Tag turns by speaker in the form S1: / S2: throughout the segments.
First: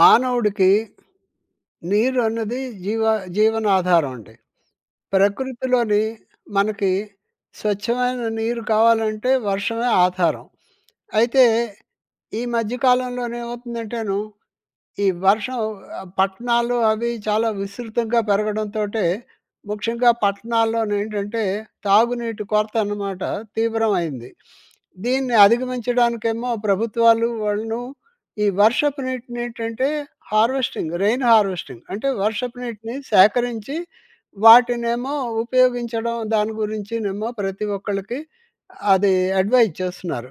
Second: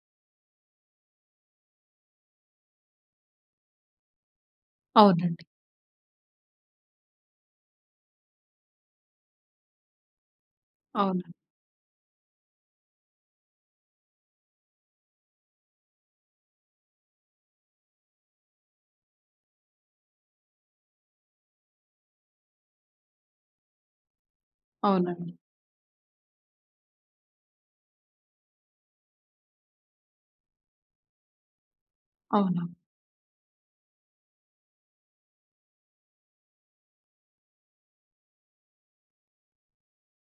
S1: మానవుడికి, నీరు అన్నది జీవ జీవన ఆధారం అండి.
S2: అవునండి.
S1: ప్రకృతిలోని మనకి స్వచ్ఛమైన నీరు కావాలంటే వర్షమే ఆధారం.
S2: అవును.
S1: అయితే, ఈ మధ్య కాలంలోను ఏమవుతుందంటేను, ఈ వర్షం ఆహ్, పట్టణాలు అవి చాలా విస్తృతంగా పెరగడంతోటే ముఖ్యంగా పట్టణాల్లో ఏంటంటే తాగునీటి కొరత అన్నమాట తీవ్రమైంది.
S2: అవునండి.
S1: దీన్ని అధిగమించడానికేమో ప్రభుత్వాలు వాళ్ళను ఈ వర్షపు నీటిని ఏంటంటే హార్వెస్టింగ్, రెయిన్ హార్వెస్టింగ్. అంటే వర్షపు
S2: అవును.
S1: నీటిని సేకరించి వాటినేమో ఉపయోగించడం దాని గురించినేమో ప్రతి ఒక్కళ్ళకి అది అడ్వైస్ చేస్తున్నారు.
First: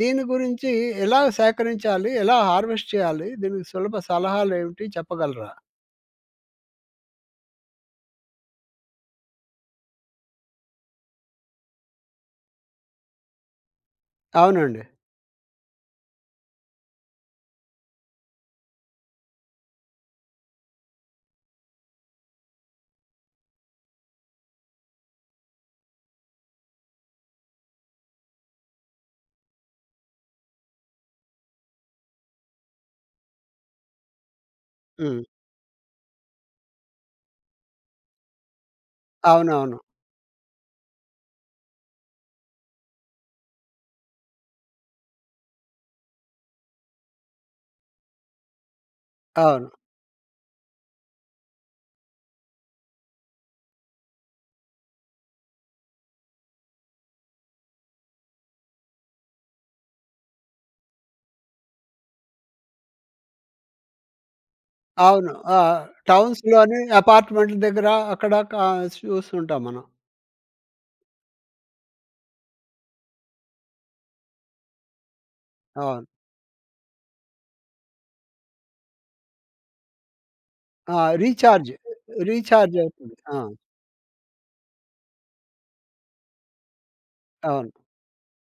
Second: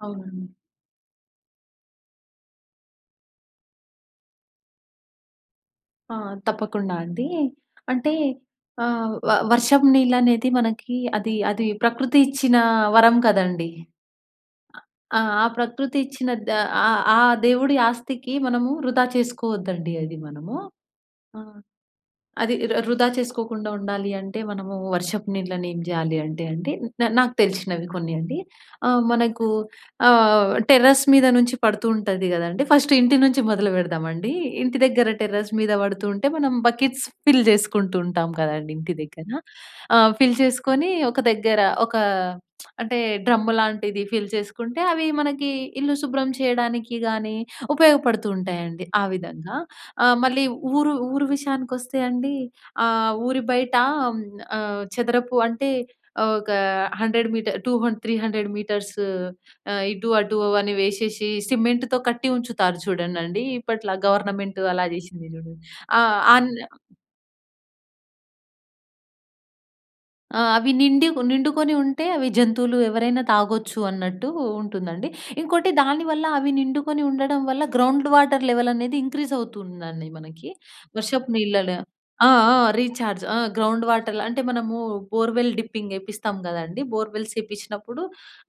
S1: దీని
S2: అవును.
S1: గురించి ఎలా సేకరించాలి? ఎలా హార్వెస్ట్ చేయాలి? దీనికి సులభ సలహాలు ఏమిటి? చెప్పగలరా?
S2: ఆ! తప్పకుండా అండి. అంటే ఆహ్, వ వర్షం నీళ్ళు అనేది మనకి అది, అది ప్రకృతి ఇచ్చిన వరం కదండీ!
S1: అవునండి.
S2: ఆ ప్రకృతి ఇచ్చిన ద ఆ ఆ దేవుడి ఆస్తికి మనము వృధా చేసుకోవద్దండి అది మనము. అది ర వృధా చేసుకోకుండా ఉండాలి అంటే మనము వర్షపు నీళ్లని ఏం జేయాలి అంటే అండి. న నాకు తెలిసినవి కొన్ని అండి. ఆహ్, మనకు ఆహ్, టెర్రస్ మీద నుంచి పడుతూ ఉంటది కదండీ! ఫస్ట్ ఇంటి నుంచి మొదలు పెడదామండి. ఇంటి దగ్గర
S1: హ్మ్.
S2: టెర్రస్ మీద పడుతూ ఉంటే మనం బకెట్స్ ఫిల్ జేసుకుంటూ ఉంటాం కదండీ! ఇంటి దగ్గర.
S1: అవునవును.
S2: ఆహ్, ఫిల్ చేసుకొని ఒక దగ్గర ఒక అంటే డ్రమ్ లాంటిది ఫిల్ చేసుకుంటే, అవి మనకి ఇల్లు శుభ్రం చేయడానికి గానీ ఉపయోగపడుతూ ఉంటాయండి. ఆ విధంగా.
S1: అవును.
S2: ఆహ్, మళ్ళీ ఊరు ఊరు విషయానికి వస్తే అండి. ఆహ్, ఊరి బయట హ్మ్, ఆహ్, చదరపు అంటే ఒక 100 meter, two um three hundred meters ఆహ్, ఇటు అటు అని వేసేసి సిమెంట్‍తో కట్టి ఉంచుతారు చూడండిండి. ఇప్పట్ల గవర్నమెంట్ అలా జేసింది
S1: అవును.
S2: చూడం
S1: ఆహ్,
S2: ఆహ్, అన్
S1: టౌన్స్‌లోని, అపార్ట్మెంట్ల దగ్గర అక్కడ క చూస్తుంటాం మనం.
S2: ఆ! అవి నిండుక్ నిండుకొని ఉంటే, అవి జంతువులు ఎవరైనా తాగొచ్చు అన్నట్టు ఉంటుందండి. ఇంకోటి, దాని
S1: అవును.
S2: వల్ల అవి నిండుకొని ఉండడం వల్ల, గ్రౌండ్ వాటర్ లెవెల్ అనేది ఇంక్రీజ్ అవుతుందండి మనకి.
S1: ఆ!
S2: వర్షపు
S1: రీచార్జ్,
S2: నీళ్ళలో ఆ! ఆ!
S1: రీచార్జ్ అవుతుంది.
S2: రీచార్జ్ ఆ!
S1: ఆ!
S2: గ్రౌండ్ వాటర్ల అంటే, మనము బోర్వెల్ డిప్పింగ్ ఏపిస్తాం కదండీ! బోర్వెల్స్
S1: అవును.
S2: ఏపిచినప్పుడు,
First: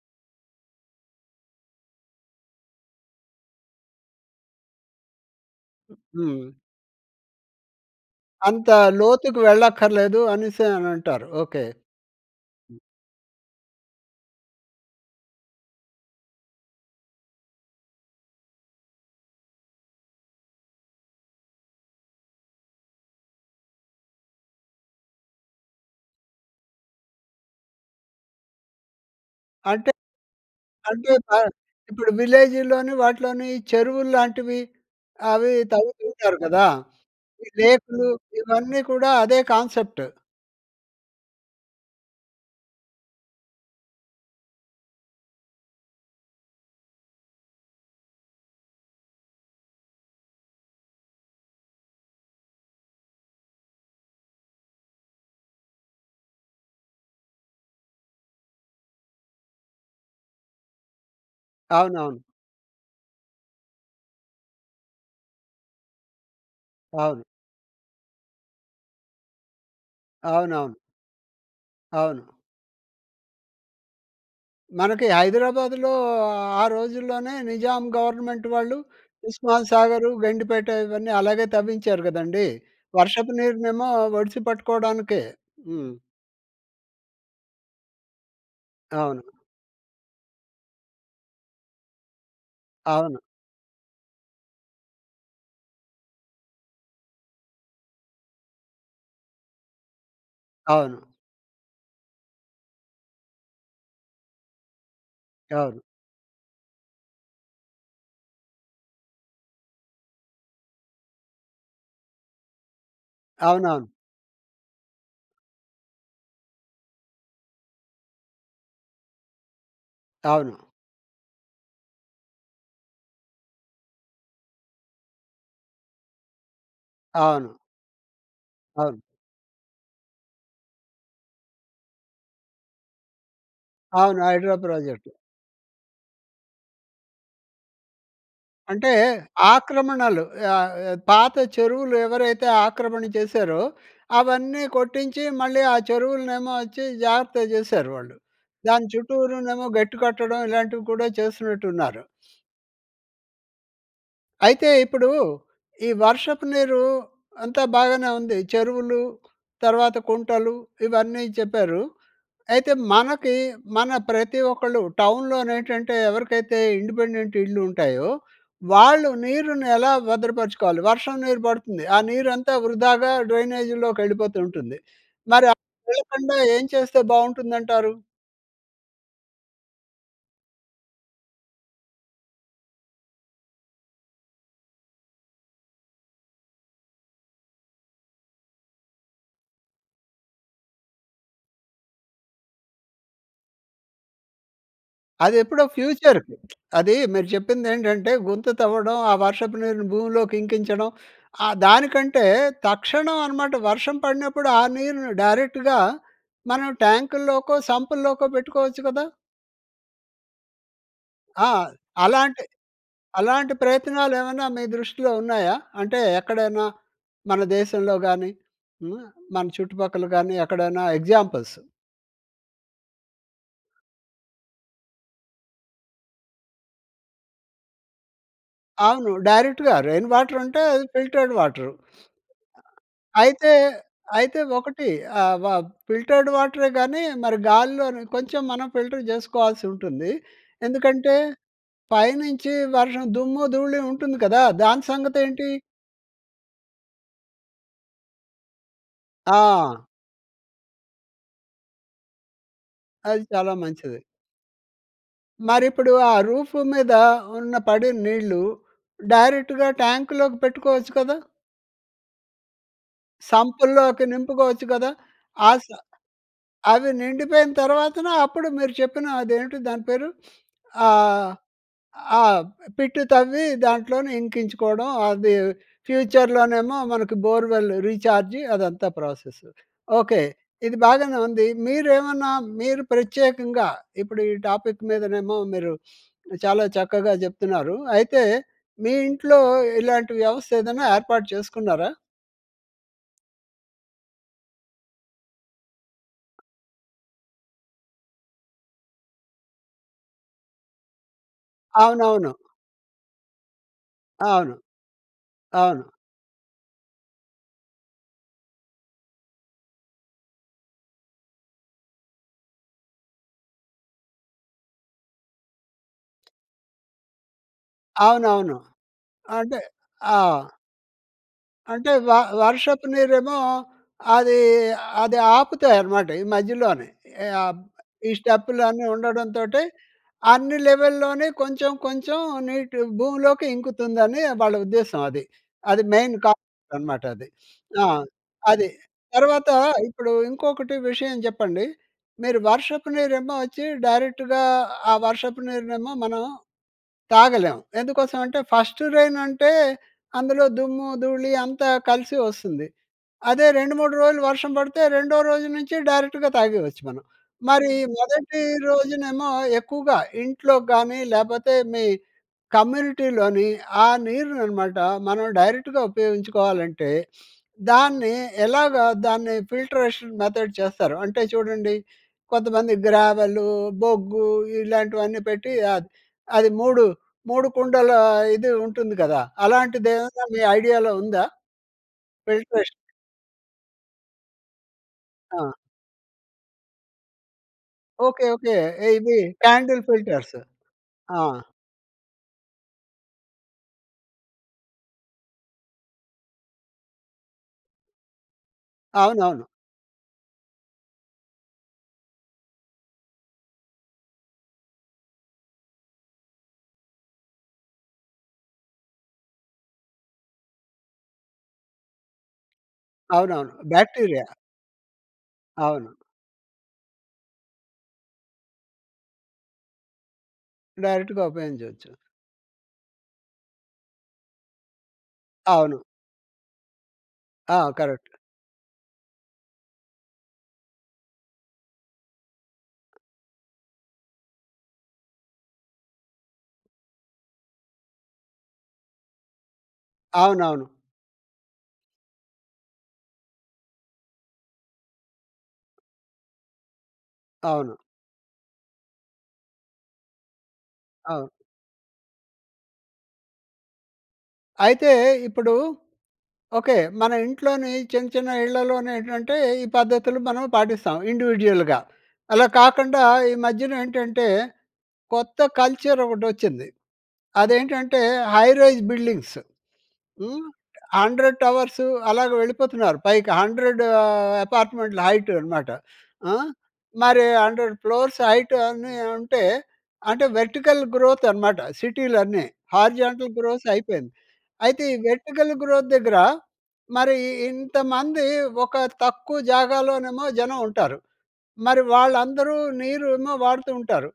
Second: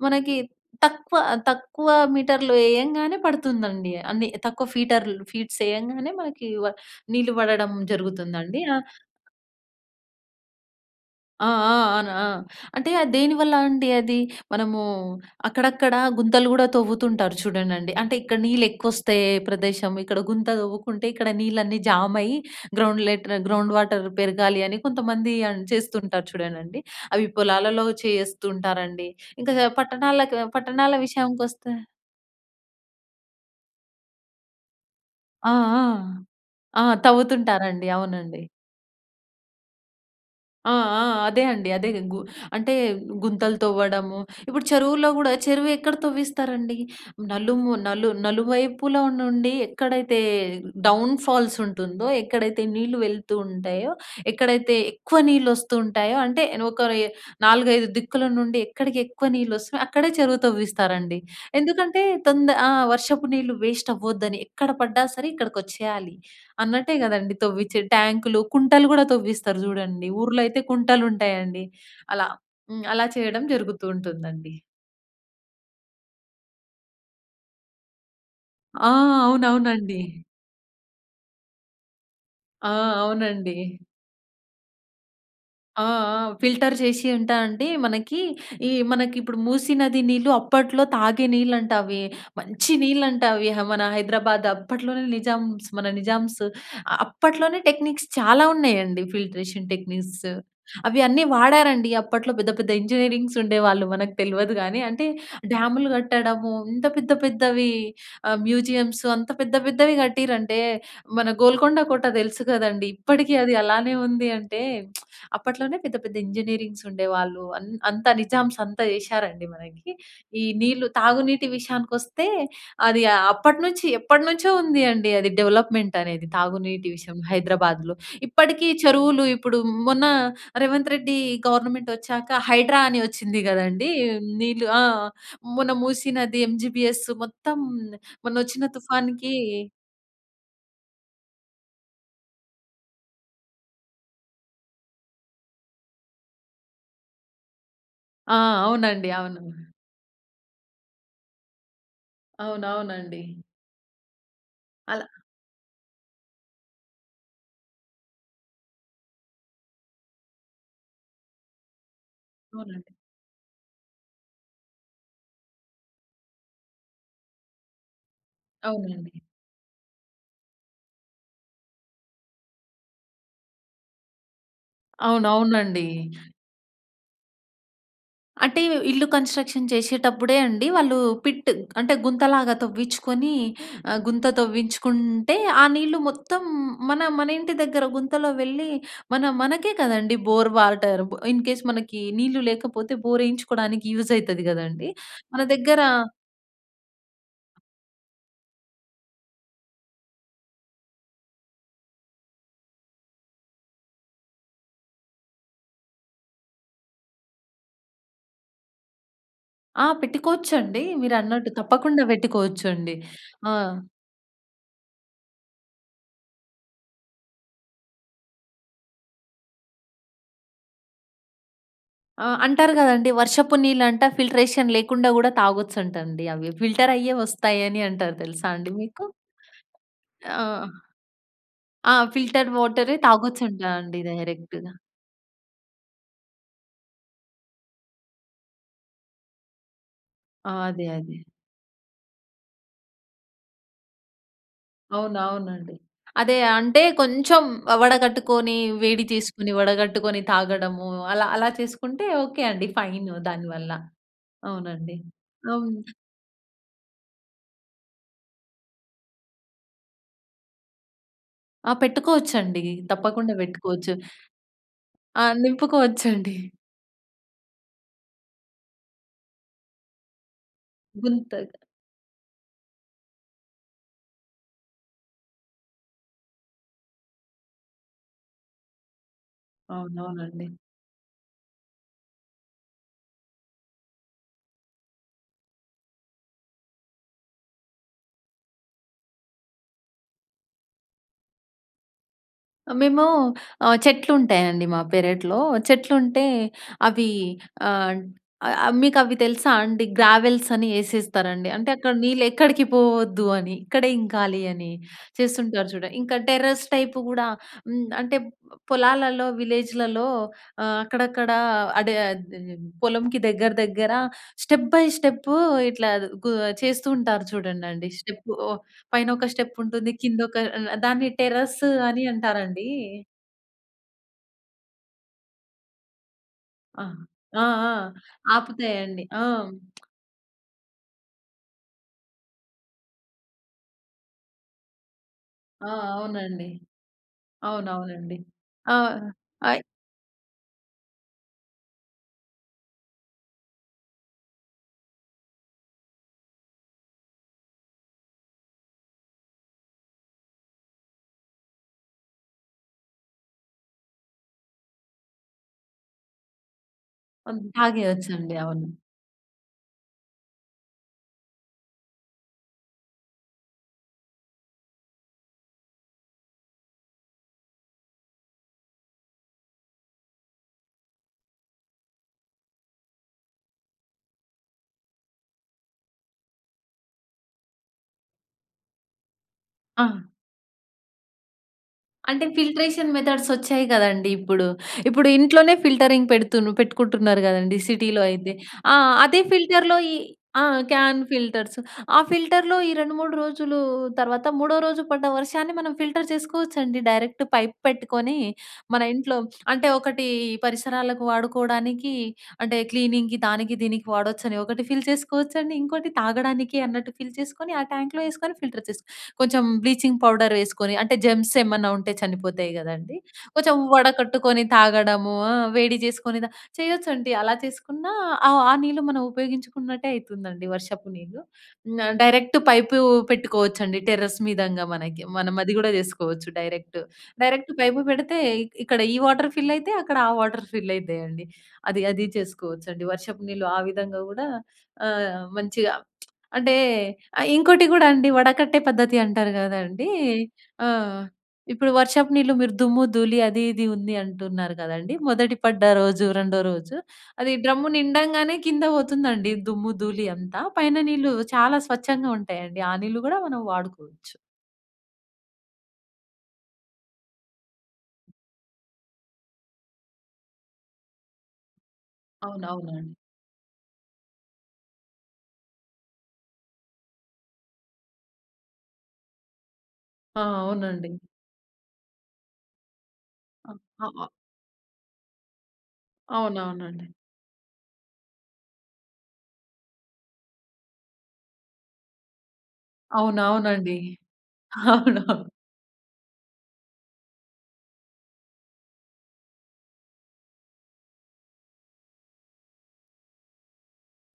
S2: మనకి తక్కువ తక్కువ మీటర్లు ఏయంగానే పడుతుందండి. అన్ని తక్కువ ఫీటర్లు ఫీట్స్ ఏయంగానే, మనకి
S1: హ్మ్.
S2: వా నీళ్లు పడడం జరుగుతుందండి.
S1: అంత
S2: ఆహ్
S1: లోతుకి వెళ్ళక్కర్లేదు అనేసి అని అంటారు.
S2: ఆ!
S1: ఓకే.
S2: ఆ! అవును, ఆ! అంటే అది దేనివల్ల అండి అది. మనము, అక్కడక్కడ గుంతలు కూడా తవ్వుతుంటారు చూడండండి. అంటే, ఇక్కడ నీళ్ళు ఎక్కువ వస్తే ప్రదేశం ఇక్కడ గుంత తవ్వుకుంటే, ఇక్కడ నీళ్ళన్నీ జామయ్యి గ్రౌండ్ లెట్ గ్రౌండ్ వాటర్ పెరగాలి అని, కొంతమంది అని చేస్తుంటారు చూడండండి. అవి పొలాలలో చేస్తూ ఉంటారండి. ఇంకా
S1: అంటే
S2: పట్టణాలకు పట్టణాల
S1: అంటే, పా
S2: విషయానికి వస్తే
S1: ఇప్పుడు విలేజీలోని, వాటిలోని చెరువులు లాంటివి,
S2: ఆ!
S1: అవి
S2: ఆ!
S1: తవ్వుతుంటారు కదా!
S2: ఆ! తవ్వుతుంటారండి,
S1: లేకులు,
S2: అవునండి.
S1: ఇవన్నీ కూడా అదే కాన్సెప్ట్.
S2: ఆ! ఆ! అదే అండి, అదే గు అంటే, గుంతలు తవ్వడము, ఇప్పుడు చెరువులో కూడా, చెరువు ఎక్కడ తవ్విస్తారండి! నలుము నలు నలువైపుల నుండి ఎక్కడైతే డౌన్ ఫాల్స్ ఉంటుందో, ఎక్కడైతే నీళ్లు వెళ్తూ ఉంటాయో, ఎక్కడైతే ఎక్కువ నీళ్ళు వస్తూ ఉంటాయో అంటే ఒక ఆహ్, 4, 5 దిక్కుల నుండి, ఎక్కడికి ఎక్కువ నీళ్ళు వస్తయో, అక్కడే చెరువు తవ్విస్తారండి. ఎందుకంటే,
S1: అవునవును.
S2: తొంద ఆ! వర్షపు నీళ్లు వేస్ట్ అవ్వద్దని, ఎక్కడ పడ్డా సరే ఇక్కడికి వచ్చేయాలి అన్నట్టే
S1: అవును.
S2: కదండీ, తవ్విచేది. ట్యాంకులు, కుంటలు కూడా తవ్విస్తారు చూడండి. ఊర్లో అయితే
S1: అవునవును.
S2: కుంటలు ఉంటాయండి. అలా
S1: అవును.
S2: హ్మ్. అలా చేయడం జరుగుతూ ఉంటుందండి.
S1: మనకి హైదరాబాదులో, ఆ రోజుల్లోనే నిజాం గవర్నమెంట్ వాళ్ళు,
S2: ఆ!
S1: ఉస్మాన్
S2: అవునవునండి.
S1: సాగర్, గండిపేట ఇవన్నీ అలాగే తవ్వించారు కదండీ!
S2: ఆ!
S1: వర్షపు
S2: అవునండి.
S1: నీరునేమో ఒడిసి పట్టుకోవడానికే.
S2: ఆ!
S1: హ్మ్.
S2: ఆ! ఫిల్టర్ చేసి అంటే అండి మనకి, ఈ మనకి
S1: అవును.
S2: ఇప్పుడు మూసి నది నీళ్లు, అప్పట్లో తాగే నీళ్ళు అంట అవి. మంచి
S1: అవును.
S2: నీళ్ళంట అవి. ఆ! మన హైదరాబాద్ అప్పట్లోనే నిజామ్స్, మన నిజామ్స్ అ అప్పట్లోనే టెక్నిక్స్ చాలా ఉన్నాయండి, ఫిల్ట్రేషన్ టెక్నిక్స్.
S1: అవును.
S2: అవి అన్నీ వాడారండి, అప్పట్లో పెద్ద, పెద్ద ఇంజనీరింగ్స్ ఉండేవాళ్ళు, మనకు తెలవదు గానీ. అంటే,
S1: అవును.
S2: డ్యాములు కట్టడము, ఇంత పెద్ద పెద్దవి ఆహ్, మ్యూజియమ్స్, అంత పెద్ద, పెద్దవి కట్టిరంటే, మన గోల్కొండ కోట తెలుసు కదండీ! ఇప్పటికి అది
S1: అవునవును.
S2: అలానే ఉంది అంటే, అప్పట్లోనే పెద్ద, పెద్ద ఇంజనీరింగ్స్ ఉండేవాళ్ళు. అన్ అంతా నిజామ్స్ అంతా చేశారండి మనకి. ఈ
S1: అవును.
S2: నీళ్లు, తాగునీటి విషయానికొస్తే, అది ఆహ్, అప్పటినుంచి ఎప్పటినుంచో ఉంది అండి అది డెవలప్మెంట్ అనేది, తాగునీటి విషయం,
S1: అవును.
S2: హైదరాబాద్‍లో. ఇప్పటికి
S1: అవును.
S2: చెరువులు ఇప్పుడు, మొన్న రేవంత్ రెడ్డి గవర్నమెంటొచ్చాక, హైడ్రా అని వచ్చింది కదండీ!
S1: అవును. హైడ్రా
S2: నీళ్లు ఆ!
S1: ప్రాజెక్టు.
S2: మొన్న మూసి నది, ఎంజీబీఎస్ మొత్తం, మొన్న వచ్చిన
S1: అంటే,
S2: తుఫాన్‌కి
S1: ఆక్రమణలు ఆహ్, పాత చెరువులు ఎవరైతే ఆక్రమణ చేశారో, అవన్నీ కొట్టించి మళ్ళీ ఆ చెరువులనేమోచ్చి జాగ్రత్తగా చేసారు వాళ్ళు.
S2: ఆ!
S1: దాని
S2: అవునండి. అవును.
S1: చుట్టూరా‌నేమో గట్టు కట్టడం, ఇలాంటివి కూడా చేస్తున్నట్టు ఉన్నారు.
S2: అవునవునండి.
S1: అయితే
S2: అలా
S1: ఇప్పుడు, ఈ వర్షపు నీరు, అంతా బాగానే ఉంది. చెరువులు, తర్వాత కుంటలు, ఇవన్నీ చెప్పారు. అయితే
S2: అవునండి.
S1: మనకీ, మన ప్రతి ఒక్కళ్ళు టౌన్‍లోనేంటంటే ఎవరికైతే ఇండిపెండెంట్ ఇళ్ళుంటాయో, వాళ్ళు
S2: అవునండి.
S1: నీరునెలా భద్రపరుచుకోవాలి? వర్షం నీరు పడుతుంది, ఆ నీరంతా వృధాగా డ్రైనేజీలోకెళ్ళిపోతుంటుంది. మరి అలా
S2: అవునవునండి.
S1: వెళ్ళకుండా ఏం చేస్తే బావుంటుందంటారు?
S2: అంటే ఇవ్ ఇళ్ళు కన్‌స్ట్రక్షన్ చేషేటప్పుడే అండి వాళ్ళు, పిట్ అంటే గుంతలాగా తవ్వించుకొని ఆహ్, గుంత తవ్వించుకుంటే, ఆ నీళ్లు మొత్తం మన, మనింటి దగ్గర గుంతలో వెళ్ళి, మన, మనకే కదండీ బోరు వాటరు భ ఇన్ కేస్ మనకీ నీళ్లు లేకపోతే, బోరేయించుకోడానికి యూజయితది గదండీ! మన
S1: అదెప్పుడో
S2: దగ్గర
S1: ఫ్యూచర్. అదీ మీరు చెప్పిందేంటంటే, గుంత తవ్వడం, ఆ వర్షపు నీరుని భూమిలోకి ఇంకించడం, ఆహ్, దానికంటే, తక్షణం అన్నమాట, వర్షం పడినప్పుడు ఆ నీరుని డైరెక్ట్‌గా మనం ట్యాంకుల్లోకో, సంపుల్లోకో పెట్టుకోవచ్చు కదా!
S2: ఆ! పెట్టుకోవచ్చండీ.
S1: ఆ!
S2: మీరన్నట్టు తప్పకుండా
S1: అలాంటి,
S2: బెట్టుకోవచ్చండి. ఆ!
S1: అలాంటి ప్రయత్నాలేమన్నా మీ దృష్టిలో ఉన్నాయా? అంటే, ఎక్కడైనా మన దేశంలో గాని, హ్మ్, మన చుట్టుపక్కల గాని, ఎక్కడైనా ఎగ్జాంపుల్స్.
S2: ఆ! అంటారు గదండీ వర్షపు నీళ్ళంట, ఫిల్ట్రేషన్ లేకుండా గూడా తాగొచ్చంటండి. అవి ఫిల్టర్ అయ్యే వస్తాయని అంటారు తెలుసా అండి మీకు?
S1: అవును. డైరెక్ట్‌గా రెయిన్
S2: ఆ!
S1: వాటర్ అంటే, అవి ఫిల్టర్డ్ వాటర్.
S2: ఆ! ఫిల్టర్డ్ వాటరే
S1: అయితే
S2: తాగొచ్చంట అండీ
S1: అయితే
S2: డైరెక్ట్‌గా.
S1: ఒకటి అ వా ఫిల్టర్డ్ వాటరే కానీ మరి గాలిలో‌‌ని కొంచెం మనం ఫిల్టర్ చేసుకోవాల్సి ఉంటుంది.
S2: ఆ! అదే.
S1: ఎందుకంటే
S2: అదే.
S1: పైనుంచి వర్షం, దుమ్ము, ధూళి ఉంటుంది కదా. దాని సంగతేంటి?
S2: అవునవునండి. అదే, అంటే కొంచెం ఆహ్ వడగట్టుకొని, వేడి చేసుకొని,
S1: ఆ!
S2: వడగట్టుకొని తాగడము. అలా అలా చేసుకుంటే, ఓకే అండి. ఫైన్
S1: అది
S2: దాని
S1: చాలా
S2: వల్ల.
S1: మంచిది.
S2: అవునండి.
S1: మరి
S2: అవును.
S1: ఇప్పుడు ఆ రూఫ్ మీద ఉన్న, పడిన నీళ్ళు డైరెక్ట్‌గా ట్యాంకులోకి పెట్టుకోవచ్చు కదా.
S2: ఆ! పెట్టుకోవచ్చండి. తప్పకుండా పెట్టుకోవచ్చు.
S1: సంపుల్లోకి నింపుకోవచ్చు గదా.
S2: ఆ!
S1: ఆస
S2: నింపుకోవచ్చండి.
S1: అవి నిండిపోయిన తర్వాతన, అప్పుడు మీరు చెప్పిన అదేంటి దాని పేరు? ఆహ్,
S2: గుంత.
S1: ఆహ్, పిట్ తవ్వి, దాంట్లోనే ఇంకించుకోవడం అది, ఫ్యూచర్‌లోనేమో మనకు బోర్వెల్ రీచార్జి, అదంతా ప్రాసెస్. ఓకే,
S2: అవునవునండీ.
S1: ఇది బాగానే ఉంది. మీరేమన్నా మీరు ప్రత్యేకంగా ఇప్పుడు ఈ టాపిక్ మీదనేమో మీరు చాలా చక్కగా చెప్తున్నారు. అయితే మీ ఇంట్లో ఇలాంటి వ్యవస్థ ఏదైనా ఏర్పాటు చేసుకున్నారా?
S2: అ మేము ఆహ్, చెట్లు ఉంటాయండి మా పెరట్లో. చెట్లు ఉంటే అవి ఆహ్, అ మీకు అవి తెలుసా అండి గ్రావెల్స్ అని ఏసేస్తారండి. అంటే అక్కడ నీళ్ళు
S1: అవునవును.
S2: ఎక్కడికి పోవద్దు అని, ఇక్కడే ఇంకాలి
S1: అవును.
S2: అని చేస్తుంటారు
S1: అవును.
S2: చూడండి. ఇంకా టెర్రస్ టైప్ గూడా హ్మ్, అంటే పొలాలలో, విలేజ్‌లలో ఆహ్, అక్కడక్కడ అడే అది పొలంకి దగ్గర, దగ్గర స్టెప్ బై స్టెప్ ఇట్లా గు చేస్తూ ఉంటారు చూడండండి స్టెప్ ఓ
S1: అవునవును.
S2: పైన ఒక స్టెప్
S1: అంటే
S2: ఉంటుంది
S1: ఆ!
S2: కిందొక అ దాన్ని టెర్రస్
S1: అంటే
S2: అని
S1: వ
S2: అంటారండి.
S1: వర్షపు నీరేమో అది, అది ఆపుతాయి అన్నమాట ఈ
S2: అ!
S1: మధ్యలోనే.
S2: ఆ!
S1: ఆహ్,
S2: ఆ!
S1: ఈ స్టెప్పులు అన్ని
S2: ఆపుతాయండి. ఆ!
S1: ఉండడంతోటే అన్ని లెవెల్‍లోనే కొంచెం కొంచెం నీటి భూమిలోకి ఇంకుతుందని వాళ్ళ ఉద్దేశం అది.
S2: ఆ!
S1: అది మెయిన్
S2: అవునండి.
S1: కాన్సెప్ట్ అనమాట అది. ఆ!
S2: అవునవునండి.
S1: అది
S2: ఆహ్,
S1: తర్వాత
S2: ఆయ్
S1: ఇప్పుడు ఇంకొకటి విషయం చెప్పండి, మీరు వర్షపు నీరేమో వచ్చి డైరెక్ట్‌గా, ఆ వర్షపు నీరునేమో మనం తాగలేం. ఎందుకోసం అంటే ఫస్ట్ రేన్ అంటే అందులో దుమ్ము, ధూళి అంతా కలిసి వస్తుంది. అదే 2, 3 రోజులు వర్షం పడితే, రెండో రోజు నుంచి డైరెక్ట్‌గా తాగేయచ్చు మనం.
S2: ఉన్
S1: మరీ
S2: తాగేయొచ్చండి.
S1: మొదటి
S2: అవును.
S1: రోజునేమో ఎక్కువగా, ఇంట్లో గానీ లేపోతే మీ కమ్యూనిటీలోని ఆ నీరుననమాట మనం డైరెక్ట్‌గా ఉపయోగించుకోవాలంటే దాన్ని ఎలాగా దాన్ని ఫిల్ట్రేషన్ మెథడ్ చేస్తారు? అంటే చూడండి కొంతమంది గ్రావెలు, బొగ్గు ఇలాంటివన్నీ పెట్టి ఆహ్, అది 3, 3 కుండల ఇది ఉంటుంది కదా!
S2: ఆ!
S1: అలాంటిది ఏమన్నా మీ ఐడియాలో ఉందా?
S2: అంటే
S1: ఫిల్టరేషన్.
S2: ఫిల్ట్రేషన్ మెథడ్స్ వచ్చాయి కదండీ ఇప్పుడు. ఇప్పుడు
S1: ఆ!
S2: ఇంట్లోనే ఫిల్టింగ్ పెడుతుండ్రు పెట్టుకుంటున్నరు కదండీ సిటీలో
S1: ఓకె.
S2: అయితే.
S1: ఓకె.
S2: ఆ!
S1: ఎ ఇది
S2: అదే ఫిల్టర్‌లో
S1: క్యాండిల్
S2: ఈ
S1: ఫీలటర్స్.
S2: ఆ! క్యాన్
S1: ఆ!
S2: ఫిల్టర్స్ ఆ ఫిల్టర్‌లో ఈ 2, 3 రోజులు తర్వాత, మూడో రోజు పడ్డ వర్షాన్ని మనం ఫిల్టర్ చేసుకోవచ్చండి. డైరెక్ట్ పైప్ పెట్టుకొని, మన ఇంట్లో.
S1: అవునవును.
S2: అంటే ఒకటి పరిసరాలకు వాడుకోవడానికి అంటే క్లీనింగ్‌కి దానికి దీనికి వాడొచ్చని ఒకటి ఫిల్ చేసుకోవచ్చండి. ఇంకోటి తాగడానికి అన్నట్టు ఫిల్ చేసుకొని ఆ ట్యాంక్‌లో వేసుకొని ఫిల్టర్ చేసు కొంచెం బ్లీచింగ్ పౌడర్ వేసుకొని, అంటే జెమ్స్ ఏమన్నా ఉంటే చనిపోతాయి కదండీ.
S1: అవునవును.
S2: కొంచెం
S1: బాక్టీరియా.
S2: వడకట్టుకొని తాగడము. ఆ! వేడి
S1: అవును.
S2: చేసుకొని తా చేయొచ్చండి అలా చేసుకున్నా ఆ! ఆ నీళ్లు మనం ఉపయోగించుకున్నట్టే అయితుందండి, వర్షపు నీళ్లు.
S1: డైరెక్ట్‌గా
S2: న
S1: ఉపయోగించచ్చు.
S2: డైరెక్ట్ పైపు పెట్టుకోవచ్చండి టెర్రస్ మీదంగా మనకి, మనం అది కూడా
S1: అవును.
S2: చేసుకోవచ్చు డైరెక్ట్. డైరెక్ట్
S1: ఆ!
S2: Pipe
S1: correct.
S2: పెడితే ఇక్కడ ఈ వాటర్ ఫిల్ అయితయి, అక్కడ ఆ వాటర్ ఫిల్ అయితయండి. అది, అది చేసుకోవచ్చండి, వర్షపు నీళ్లు ఆ విధంగా కూడా ఆహ్, మంచిగా అంటే ఇంకోటి కూడా అండి వడకట్టే పద్ధతి అంటారు కదండీ. ఆ!
S1: అవునవును.
S2: ఇప్పుడు వర్షపు నీళ్లు మీరు దుమ్ము, ధూళి అది ఇది ఉంది అంటున్నారు కదండీ. మొదటి పడ్డ రోజు, రెండో రోజు. అది డ్రమ్ము
S1: అవును.
S2: నిండగానే కింద పోతుందండి, దుమ్ము ధూళి అంతా పైన నీళ్ళు
S1: అవును.
S2: చాలా స్వచ్ఛంగా ఉంటాయండి ఆ నీళ్లు కూడా మనం వాడుకోవచ్చు.
S1: అయితే ఇప్పుడు ఓకే. మన ఇంట్లోని చిన్న చిన్న ఇళ్లలోనేంటంటే ఈ పద్ధతులు మనం పాటిస్తాం. ఇండివిడ్యువల్‍గా. అలా
S2: అవునవునండి.
S1: కాకుండా ఈ మధ్యనేంటంటే కొత్త కల్చర్ ఒకటి వచ్చింది. అదేంటంటే హై రైజ్ బిల్డింగ్స్.
S2: ఆ!
S1: హ్మ్.
S2: అవునండి.
S1: 100 టవర్సు అలాగా వెళ్ళిపోతున్నారు పైకి 100 ఆహ్, అపార్ట్మెంట్ల హైట్ అనమాట. ఆహ్,
S2: అవునవునండి.
S1: మరి 100 ఫ్లోర్స్ హైట్ అని అంటే, అంటే వర్టికల్ గ్రోత్ అనమాట సిటీలు అన్ని.
S2: అవును.
S1: హారిజాంటల్ గ్రోత్
S2: అవునండి.
S1: అయిపోయింది. అయితే ఈ
S2: అవును.
S1: వెర్టికల్ గ్రోత్ దగ్గర మరి ఇంతమంది ఒక తక్కువ జాగాలోనేమో జనం ఉంటారు. మరి వాళ్ళందరూ నీరు ఏమో వాడుతూ ఉంటారు.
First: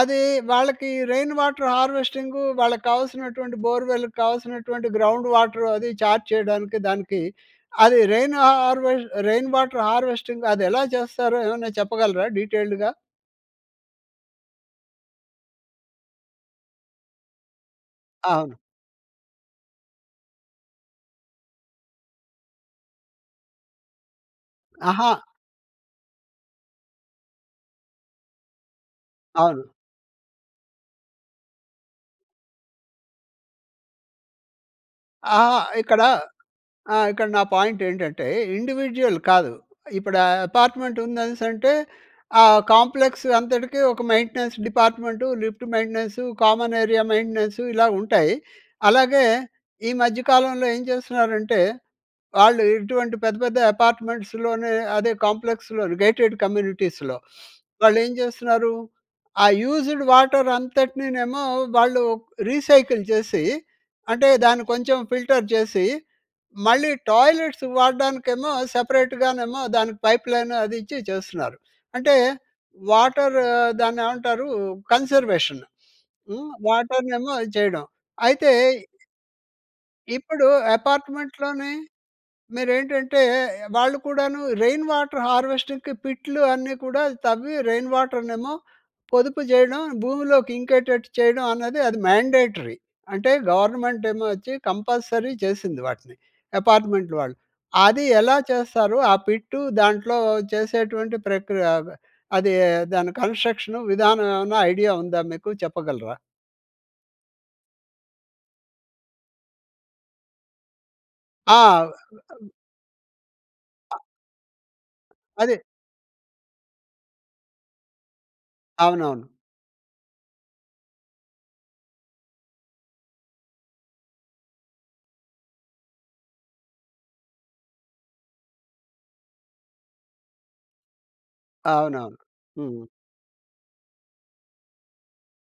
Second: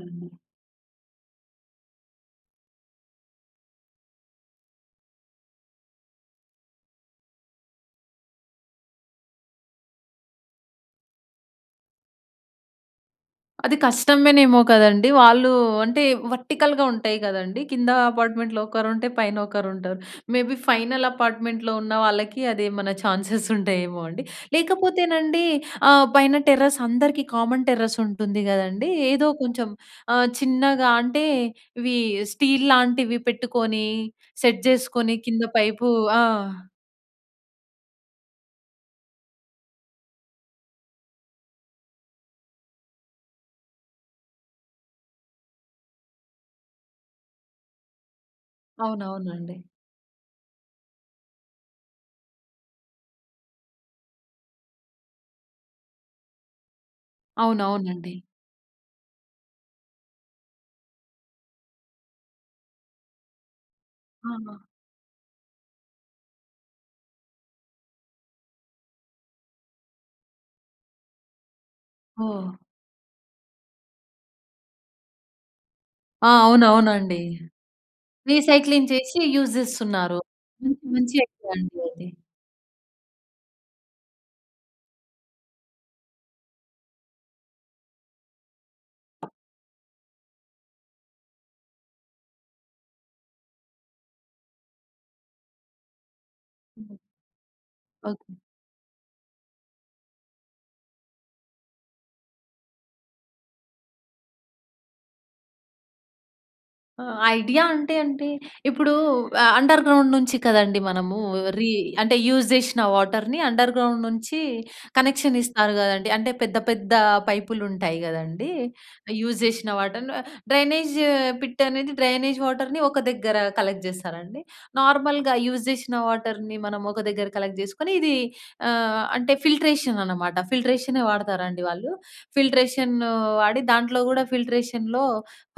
S1: అది వాళ్ళకి రెయిన్ వాటర్ హార్వెస్టింగు వాళ్ళకి కావాల్సినటువంటి బోర్‌వెల్ కావాల్సినటువంటి గ్రౌండ్ వాటర్ అది ఇది చార్జ్ చేయడానికి దానికి అది rain harvest rain water harvesting అది ఎలా చేస్తారో ఏమన్నా చెప్పగలరా డీటెయిల్డ్‌గా?
S2: అది కష్టమేనేమో కదండీ! వాళ్ళు అంటే వర్టికల్‌గా ఉంటాయి గదండీ! కింద
S1: అవును.
S2: అపార్ట్మెంట్‌లో ఒకరు ఉంటే పైన ఒకరుంటారు. మేబీ ఫైనల్ అపార్ట్మెంట్‌లో ఉన్న వాళ్ళకి అదేమన్నా ఛాన్సెస్ ఉంటాయేమో అండి.
S1: అహా!
S2: లేకపోతేనండి ఆహ్, పైన టెర్రస్ అందరికీ కామన్ టెర్రస్ ఉంటుంది గదండీ! ఏదో కొంచెం
S1: అవును.
S2: ఆహ్, చిన్నగా అంటే ఇవి స్టీల్ లాంటివి పెట్టుకొని సెట్ జేసుకొని కింద
S1: అహ!
S2: పైపు
S1: ఇక్కడ
S2: ఆ!
S1: ఆహ్, ఇక్కడ నా పాయింట్ ఏంటంటే ఇండివిడ్యువల్ కాదు. ఇప్పుడు అపార్ట్మెంట్ ఉందనేసంటే, ఆ కాంప్లెక్స్ అంతటికీ ఒక maintenance department, lift maintenance, common area maintenance ఇలా ఉంటాయి. అలాగే
S2: అవునవునండి.
S1: ఈ మధ్య కాలంలో ఏం చేస్తున్నారంటే, వాళ్ళు ఇటువంటి పెద్ద పెద్ద అపార్ట్మెంట్స్‌లోనే అదే కాంప్లెక్స్‌లోనే గేటెడ్ కమ్యూనిటీస్‍లో. వాళ్ళు ఏం
S2: అవునవునండి.
S1: జేస్తున్నారు ఆ యూజ్‌డ్ వాటర్ అంతటినినేమో వాళ్ళు రీసైకిల్ చేసి, అంటే దాన్ని కొంచెం ఫిల్టర్ చేసి మళ్ళీ టాయిలెట్స్‌కి వాడడానికే ఏమో సెపరేట్‌గానేమో దానికి పైప్ లైన్ అది ఇచ్చి చేస్తున్నారు. అంటే
S2: ఓహ్!
S1: వాటర్ దాన్ని ఏమంటారు? కన్జర్వేషన్
S2: ఆ!
S1: హ్మ్.
S2: అవునవునండి.
S1: వాటర్‌నేమో ఇది చేయడం. అయితే
S2: రీసైక్లింగ్ చేసి యూస్ జేస్తున్నారు.
S1: ఇప్పుడు
S2: హ్మ్, మంచి ఐడియా
S1: అపార్ట్మెంట్‌లోనే,
S2: అండి అది.
S1: మీరేంటంటే వాళ్ళు కూడాను రెయిన్ వాటర్ హార్వెస్టింగ్‌కి పిట్లు అన్నీ కూడా తవ్వి రెయిన్ వాటర్‌నేమో పొదుపు చేయడం భూమిలోకి ఇంకేటట్టు చేయడం అన్నది అది మాండేటరీ. అంటే గవర్నమెంటేమో వచ్చి కంపల్సరీ చేసింది వాటిని. అపార్ట్మెంట్ వాళ్ళు. అది ఎలా చేస్తారో ఆ పిట్టు దాంట్లో చేసేటువంటి ప్రక్రియ ఆహ్, అది దాని కన్స్ట్రక్షన్ విధానం ఏమన్నా ఐడియా ఉందా మీకు? చెప్పగలరా?
S2: ఆహ్, ఐడియా అంటే అంటే, ఇప్పుడూ ఆహ్, అండర్‌గ్రౌం‌డ్ నుంచి కదండీ మనమూ రీ
S1: ఆ!
S2: అంటే, యూజ్ జేషిన వాటర్‍ని అండర్‌గ్రౌండ్ నుంచీ కనెక్షన్
S1: అదే.
S2: ఇస్తారు గదండి. అంటే, పెద్ద పెద్దా పైపులుంటాయి గదండీ.
S1: అవునవును.
S2: యూజ్ జేషిన వాటర్‌‌ను డ్రైనేజ్ పిట్ అనేది డ్రైనేజ్ వాటర్‍ని ఒక దగ్గరా కలెక్ట్ జేస్తారాండి? నార్మల్‌గా యూజ్ జేషిన వాటర్‍ని మనం ఒక దగ్గర కలెక్ట్ చేసుకొని, ఇదీ ఆహ్, అంటే ఫిల్ట్రేషన్ అనమాట. ఫిల్ట్రేషనే వాడతారు అండి వాళ్ళు.
S1: అవునవును. హ్మ్.
S2: ఫిల్ట్రేషన్నూ వాడి, దాంట్లో గూడా ఫిల్ట్రేషన్‌లో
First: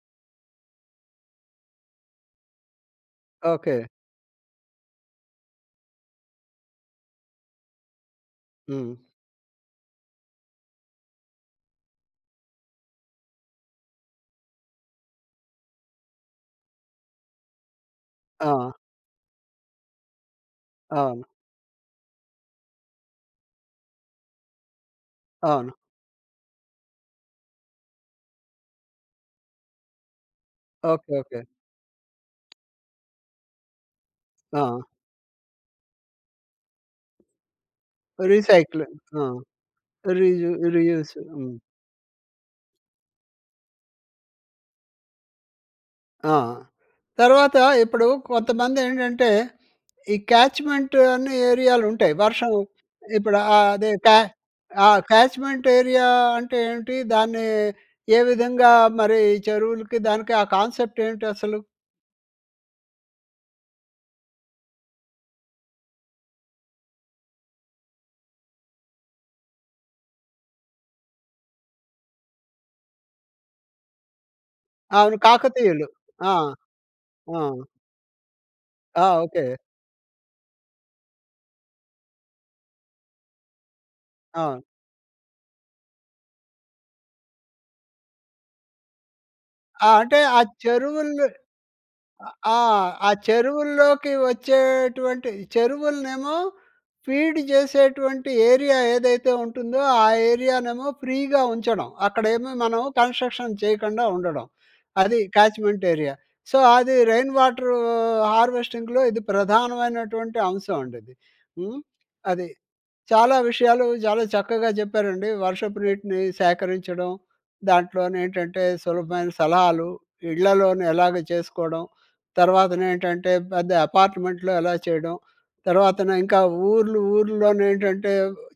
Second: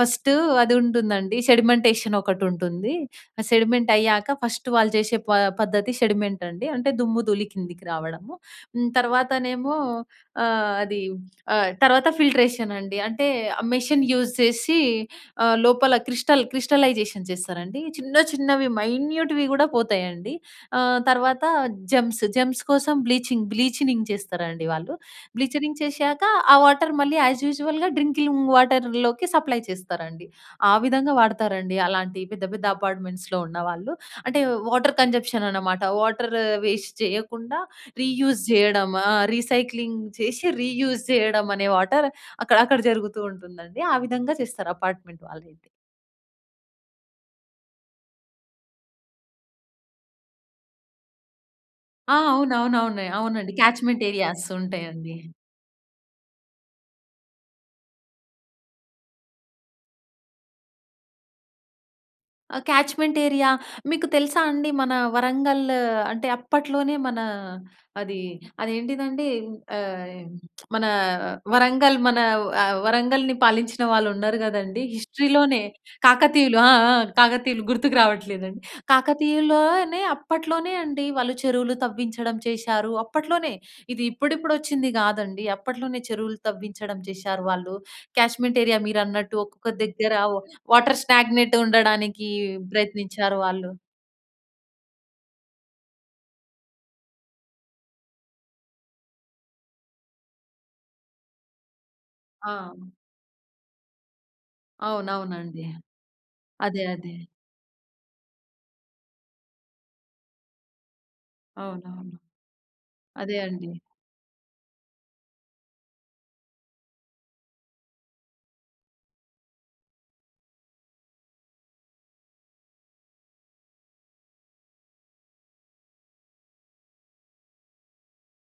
S2: ఫస్టూ అదుంటుందండి. సెడిమెంటేషన్ ఒకటుంటుంది. ఆ
S1: ఓకే.
S2: సెడిమెంట్ అయ్యాక ఫస్ట్ వాళ్ళు చేసే పా పద్ధతి సెడిమెంట్ అండి. అంటే, దుమ్ము-ధూళి కిందికి రావడము. హ్మ్.
S1: హ్మ్.
S2: తర్వాతనేమో, ఆహ్, అదీ ఆహ్, తర్వాత ఫిల్ట్రేషన్ అండి. అంటే, ఆ మెషిన్ యూజ్ చేసీ, ఆహ్, లోపల క్రిస్టల్ క్రిస్టలైజేషన్ చేస్తారండి. చిన్న చిన్నవి
S1: ఆ!
S2: మైన్యూట్‌వి గూడా పోతాయండి. ఆహ్,
S1: అవును.
S2: తర్వాత జమ్స్ జమ్స్ కోసం బ్లీచింగ్, బ్లీచినింగ్ చేస్తారండి వాళ్ళు.
S1: అవును.
S2: బ్లీచనింగ్ చేషాక ఆ వాటర్ మళ్ళీ యాజ్ యూజువల్‌గా డ్రింకిలింగు వాటర్‍లోకి సప్లై చేస్తారండి. ఆ
S1: ఓకే,
S2: విధంగా
S1: ఓకే.
S2: వాడతారండి. అలాంటి పెద్ద పెద్ద అపార్ట్‌మెంట్స్‌లో ఉన్న వాళ్ళు. అంటే,
S1: ఆ!
S2: వాటర్ కన్‌జప్షన్ అనమాట. వాటర్ వేస్ట్ చెయ్యకుండా, రీయూజ్
S1: రీసైకిలు.
S2: జెయ్యడమా,
S1: ఆ!
S2: రీసైక్లింగ్ చేసి,
S1: రీజు,
S2: రీయూజ్
S1: రీయూసు.
S2: చెయ్యడం
S1: హ్మ్.
S2: అనే వాటర్ అక్కడ అక్కడ జరుగుతూ ఉంటుందండి. ఆ విధంగా చేస్తారు, అపార్ట్‌మెంట్ వాళ్ళయితే.
S1: ఆ! తర్వాత ఇప్పుడు కొంతమంది ఏంటంటే, ఈ క్యాచ్‌మెంట్ అనే ఏరియాలు ఉంటాయి,
S2: ఆ!
S1: వర్షం
S2: అవునవునవును
S1: ఇప్పుడు
S2: అవునండి.
S1: ఆహ్, అదే
S2: క్యాచ్‌మెంట్
S1: క్యా
S2: ఏరియాస్
S1: ఆహ్,
S2: ఉంటాయండి.
S1: క్యాచ్‌మెంట్ ఏరియా అంటే ఏంటి? దాన్ని ఏ విధంగా మరి చెరువులకి దానికి ఆహ్, కాన్సెప్ట్ ఏంటి అసలు?
S2: ఆహ్, క్యాచ్‌మెంట్ ఏరియా మీకు తెలుసా అండి మన వరంగల్ అంటే అప్పట్లోనే, మన అది అ‌ది ఏంటిదండి ఆహ్, మన వరంగల్ మన ఆహ్, వరంగల్ని పాలించిన వాళ్ళు ఉన్నారు గదండీ
S1: అవును,
S2: హిస్టరీ లోనే
S1: కాకతీయులు. ఆ!
S2: కాకతీయులు, ఆ! ఆ!
S1: ఆ!
S2: కాకతీయులు గుర్తుకు రావట్లేదండి
S1: ఆ! ఓకే.
S2: కాకతీయుల్లోనే అప్పట్లోనే అండి వాళ్ళు చెరువులు తవ్వించడం చేశారు అప్పట్లోనే, ఇది ఇప్పుడిప్పుడు
S1: అవును.
S2: వచ్చింది కాదండి, అప్పట్లోనే చెరువులు తవ్వించడం చేశారు వాళ్ళు. క్యాష్మెంట్ ఏరియా మీరన్నట్టు ఒక్కొక్క
S1: ఆ!
S2: దగ్గర
S1: అంటే
S2: వ్
S1: ఆ
S2: వాటర్
S1: చెరువుల్
S2: స్టాగ్నెట్ ఉండడానికి,
S1: ఆహ్, ఆ
S2: ప్రయత్నించారు వాళ్ళు.
S1: చెరువుల్లోకి వచ్చేటువంటి చెరువులనేమో ఫీడ్ చేసేటువంటి ఏరియా ఏదైతే ఉంటుందో ఆ ఏరియానేమో ఫ్రీగా ఉంచడం. అక్కడేమో మనం
S2: అవును.
S1: కన్స్ట్రక్షన్ చేయకుండా ఉండడం, అది
S2: అవునవునండి.
S1: Catchment area. సో,
S2: అదే.
S1: అది
S2: అదే.
S1: రెయిన్ వాటరు హార్వెస్టింగ్‌లో ఇది ప్రధానమైనటువంటి అంశం అండి అది. హ్మ్,
S2: అవునవును.
S1: అది. చాలా
S2: అదే అండి.
S1: విషయాలు చాలా చక్కగా చెప్పారండి. వర్షపు నీటిని సేకరించడం, దాంట్లో నేంటంటే సులభమైన సలహాలు, ఇళ్లలోనే ఎలాగ చేసుకోవడం, తర్వాత నేంటంటే పెద్ద అపార్ట్మెంట్‌లో ఎలా చేయడం, తర్వాత నింకా ఊర్లు ఊర్లోనే ఏంటంటే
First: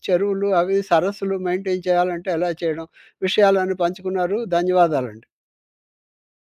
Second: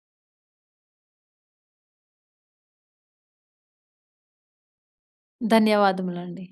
S1: చెరువులు అవి సరస్సులు మెయింటైన్ చేయాలంటే ఎలా చేయడం, విషయాలన్నీ పంచుకున్నారు ధన్యవాదాలండి.
S2: ధన్యవాదములండి.